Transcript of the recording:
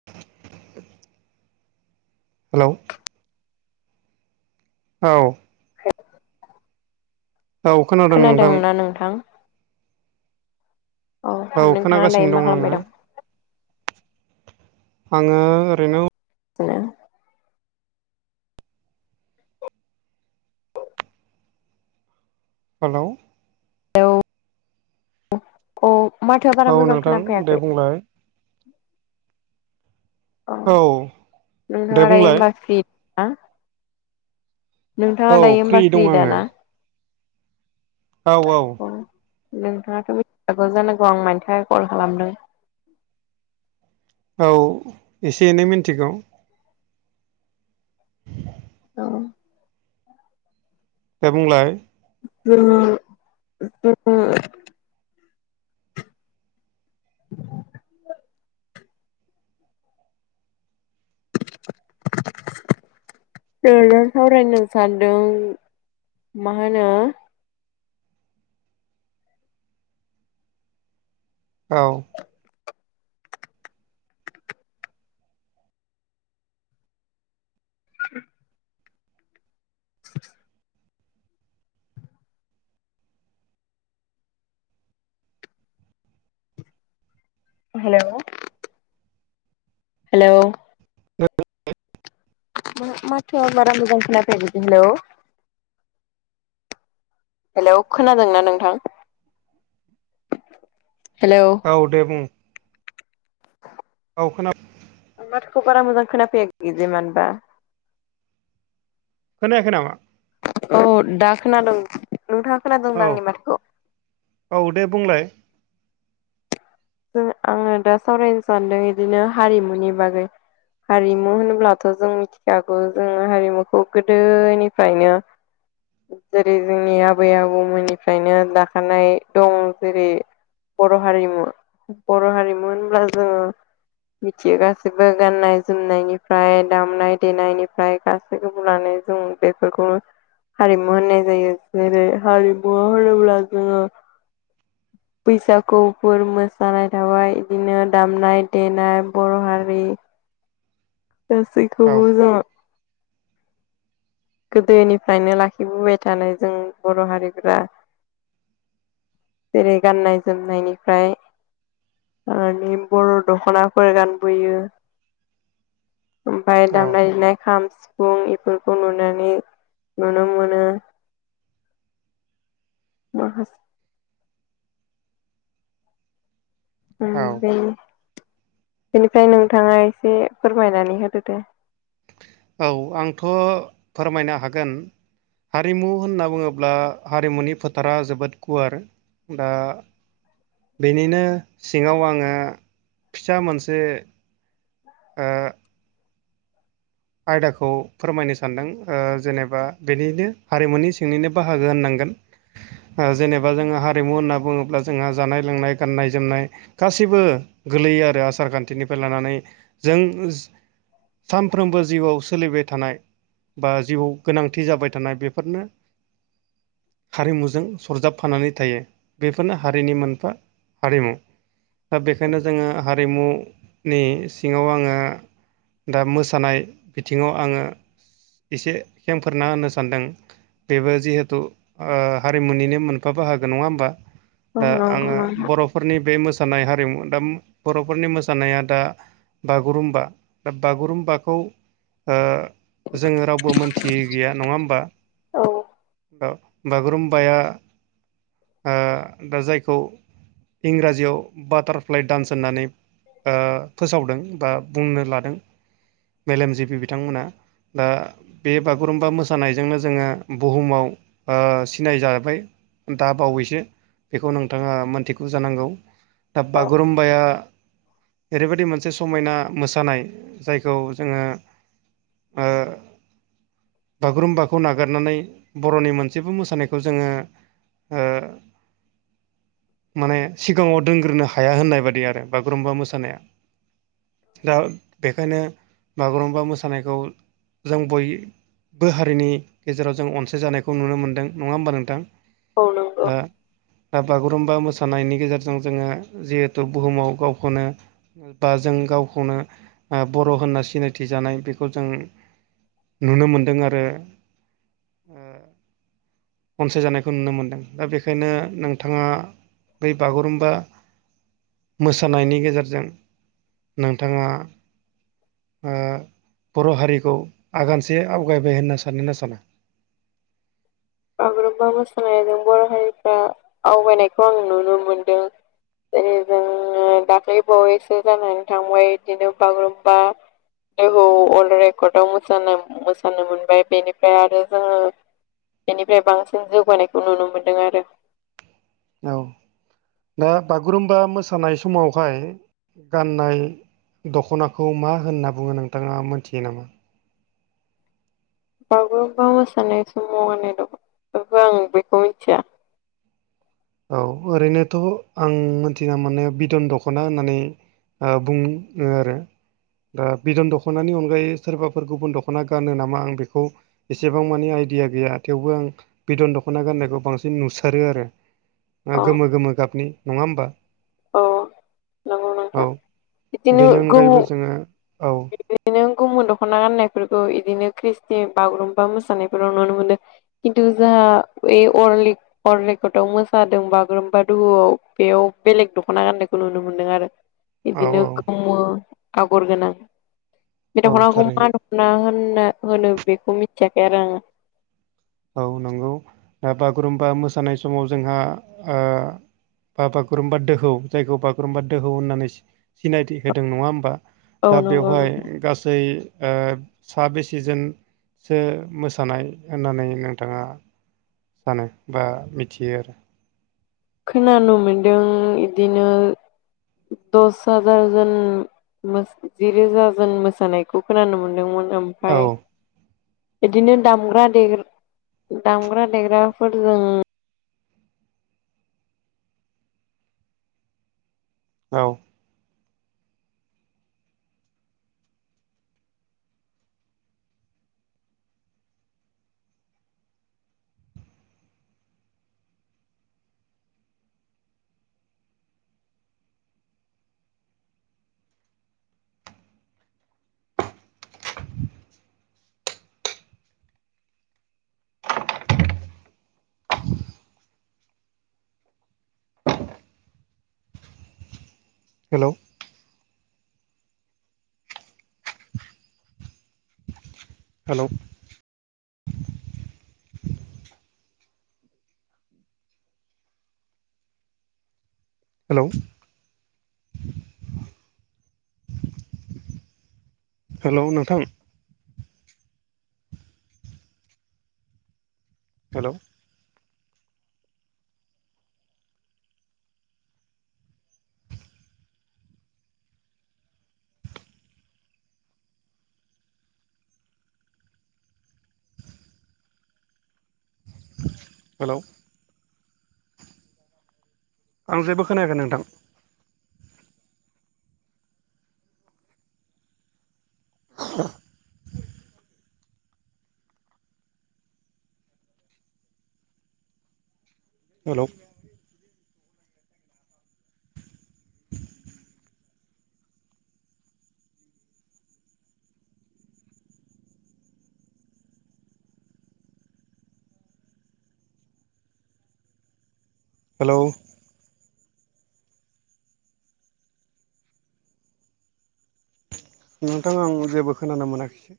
[inaudible] Hello औ। औ खोनादों नोंथां खोनादोंना नोंथां। औ नोंथाङा दायो खोनागासिनो मा दं आङो खालामबाय आङो ओरैनो ज [inaudible] हेलौ। अ माथोआ बारा औ मोजां नोंथां दे खोनाफैयाखै बुंलाय औ दे नोंथाङा दायो बुंलाय। होमबा फ्रि ना औ नोंथाङा दायो फ्रि दं माख्रि आङो दाना औ औ। नोंथाङाथ' मिथिखागौ जानांगौ आं मानि थाखाय कल खालामदों। औ एसे एनै मिन्थिगौ। औ। दे बुंलाय। ज [unintelligible] [inaudible] जों सावरायनो सानदों मा होनो औ। [inaudible] [inaudible] Hello hello. औ। मा माथोआ मारा मोजां खोनाफैयाखै हेलौ। हेलौ खोनादोंना नोंथां? हेलौ। औ दे बुं। औ खोनाबा माथोखौ बारा मोजां खोनाफैयाखै मानोबा खोनायाखै नामा? औ दा खोनादों नोंथाङा खोनादों औ दा आंनि माथोखौ औ दे बुंलाय। जों आङो दा सावरायनो सान्दों इदिनो हारिमुनि बागै हारिमु होनोब्लाथ' जों मिथिखागौ जों हारिमुखौ गोदोनिफ्रायनो [inaudible] जेरै जोंनि आबै आबौमोननिफ्रायनो दाखानाय दं जेरै बर' हारिमु बर' हारिमु होनब्ला जोङो मिथियो गाैबो गाननाय जोमनायनिफ्राय दामनाय देनायनिफ्राय गा खौनानै जों बेफोरखौ हारिमु होननाय जायो जेरै हारिमु होनोब्ला जोङो बैसागुफोर मोसानाय थाबाय बिदिनो दामनाय देनाय बर' हारि औ दासैखौबो जों गोदोनिफ्रायनो लाखिबोबाय थानाय जों बर' हारिफोरा जेरै गाननाय जोमनायनिफ्राय मानि बर' दखनाफोर गानबोयो ओमफफ्राय औ दामनाय देनाय खाम सिफुं इफोरखौ नुनो नुनो मोनो [unintelligible] औ ओं बेनिफ्राय नोंथाङा एसे फोरमायनानै होदो दे औ आंथ फोरमायनो हागोन हारिमु होनना बुङोब्ला हारिमुनि फोथारा जोबोद गुवार दा बेनिनो सिङाव आङो फिसा मोनसे ओ आयदाखौ फोरमायनो सानदों ओ जेनेबा बेनिनो हारिमुनि सिंनिनो बाहागो होननांगोन ओ जोंहा जेनेबा जोङो हारिमु होनना बुङोब्ला जोंहा जानाय लोंनाय गाननाय जोमनाय गासैबो गोलैयो आरो आसार खान्थिनिफ्राय लानानै जों साफ्रोमबो जिउआव सोलिबाय थानाय बा जिउआव गोनांथि जाबाय थानाय बेफोरनो हारिमुजों सरजाबफानानै थायो बेफोरनो हारिनि मोनफा हारिमु दा बेखायनो जोङो हारिमुनि सिङाव आङो दा मोसा सानाय बिथिङाव आङो एसे खेंफोरना होनो सानदों बेबो जिहेथु हारिमुनिनो मोनफा बाहागो नङा होमबा औ दा आङो नंगौ नोंथां। बर'फोरनि बे मोसानाय हारिमु दा बर'फोरनि मोसानाया दा बागुरुम्बा दा बागुरुम्बा खौ ओ जोङो रावबो मोनथियै गैया नङा होमबा औ औ बागुरुमबाया ओ दा जायखौ इंराजियाव बाटारफ्लाइ डान्स होननानै ओ फोसावदों बा बुंनो लादों मेलेमजिबि बिथांमोना दा बे बागुरुम्बा मोसानायजोंनो जोङो बुहुमाव ओ सिनाय जाबाय दा बावैसो बेखौ नोंथाङा मोनथिगौ जानांगौ दा औ बागुरुम्बाया ओरैबायदि मोनसे समायना मोसानाय जायखौ जोङो ओ बागुरुम्बाखौ नागारनानै बर'नि मोनसेबो मोसानायखौ जोङो ओ [inaudible] माने सिगाङाव दोनग्रोनो हाया होननाय बादि आरो बागुरुम्बा मोसानाया दा बेखायनो बागुरुम्बा मोसानायखौ जों बय बो हारिनि गेजेराव जों अनसायजानायखौ नुनो मोनदों नङा होमबा नोंथां औ नंगौ दा दा बागुरुम्बा मोसानायनि गेजेरजों जोङो जिहेथु बुहुमाव गावखौनो बा जों गावखौनो ओ बर' होनना सिनायथिजानाय बेखौ जों नुनो मोनदों आरो अनसायजानायखौ नुनो मोनदों दा बेखायनो नोंथाङा बै बागुरुम्बा मोसानायनि गेजेरजों नोंथाङा ओ बर' हारिखौ आगानसे आवगायबाय होनना सानोना साना बागुरुम्बा मोसानायजों बर' हारिफ्रा आवगायनायखौ आं नुनो मोनदों जेरै जों दाख्लैबावैसो जानानै थांबाय बिदिनो बागुरुमबा दहौ अर्ल्ड रेकर्डआव मोसानो मोनबाय बेनिफ्राय आरो जोङो बेनिफ्राय बांसिन जौगानायखौ नुनो मोन्दों आरो औ दा बागुरुम्बा मोसानाय समावहाय गाननाय दख'नाखौ मा होनना बुङो नोंथाङा मोनथियो नामा बावुरबा मोसानाय समनाय दं बे आं बेखौ मिथिया औ ओरैनोथ' आं मिथिना मोननायाव बिदन दख'ना होननानै ओ बुं बुङो आरो दा बिदन दख'नानि अनगायै सोरबाफोर गुबुन दख'ना गानो नामा आं बेखौ एसेबां मानिे आइडिया गैया थेवबो आं बिदन दख'ना गाननायखौ बांसिन नुसारो आरो अ गोमो गोमो गाबनि नङा होमबा औ नंगौ नोंथां औ बिदिनो बेनि गोमो अनगायैबो जोङो औ बिदिनो गुबुमुन दख'ना गाननायफोरखौ बिदिनो ख्रिस्टि बागुरुम्बा मोसानायफोराव नुनो मोनदों खिन्थु जाहा बे अरलिक हरलकटआव मोसादों बागुरुम्बा दुहुआव बेयाव बेलेग दख'ना गान्नायखौ नुनो मोनदों आरो औ बिदिनो औ गोमो आगर गोनां बे औ दख'नाखौ थारैनो मा दख'ना होनना होनो बेखौ मिथियाखै आरो आङो औ नंगौ दा बागुरुम्बा मोसानाय समाव जोंहा बा बागुरुम्बा दोहौ जायखौ बागुरुम्बा दोहौ होननानै सिनायथि होदों नङा होमबा औ दा नंगौ बेवहाय नोंथां गासै सा बे सिजोनसो मोसानाय होननानै नोंथाङा सानो बा मिथियो आरो खोनानो मोनदों इदिनो दस हाजारजन जििरोज जोन मोसानायखौ खोनानो मोनदोंमोन ओमफफ्राय आरो बिदिनो दामग्रा दे दामग्रा देग्राफोरजों औ हेल' हेल' हेल' हेल' नोंथां हेल' हेल' आं जेबो खोनायाखै नोंथां [unintelligible] हेलौ हेलौ नोंथाङा आं जेबो खोनानो मोनाखिसै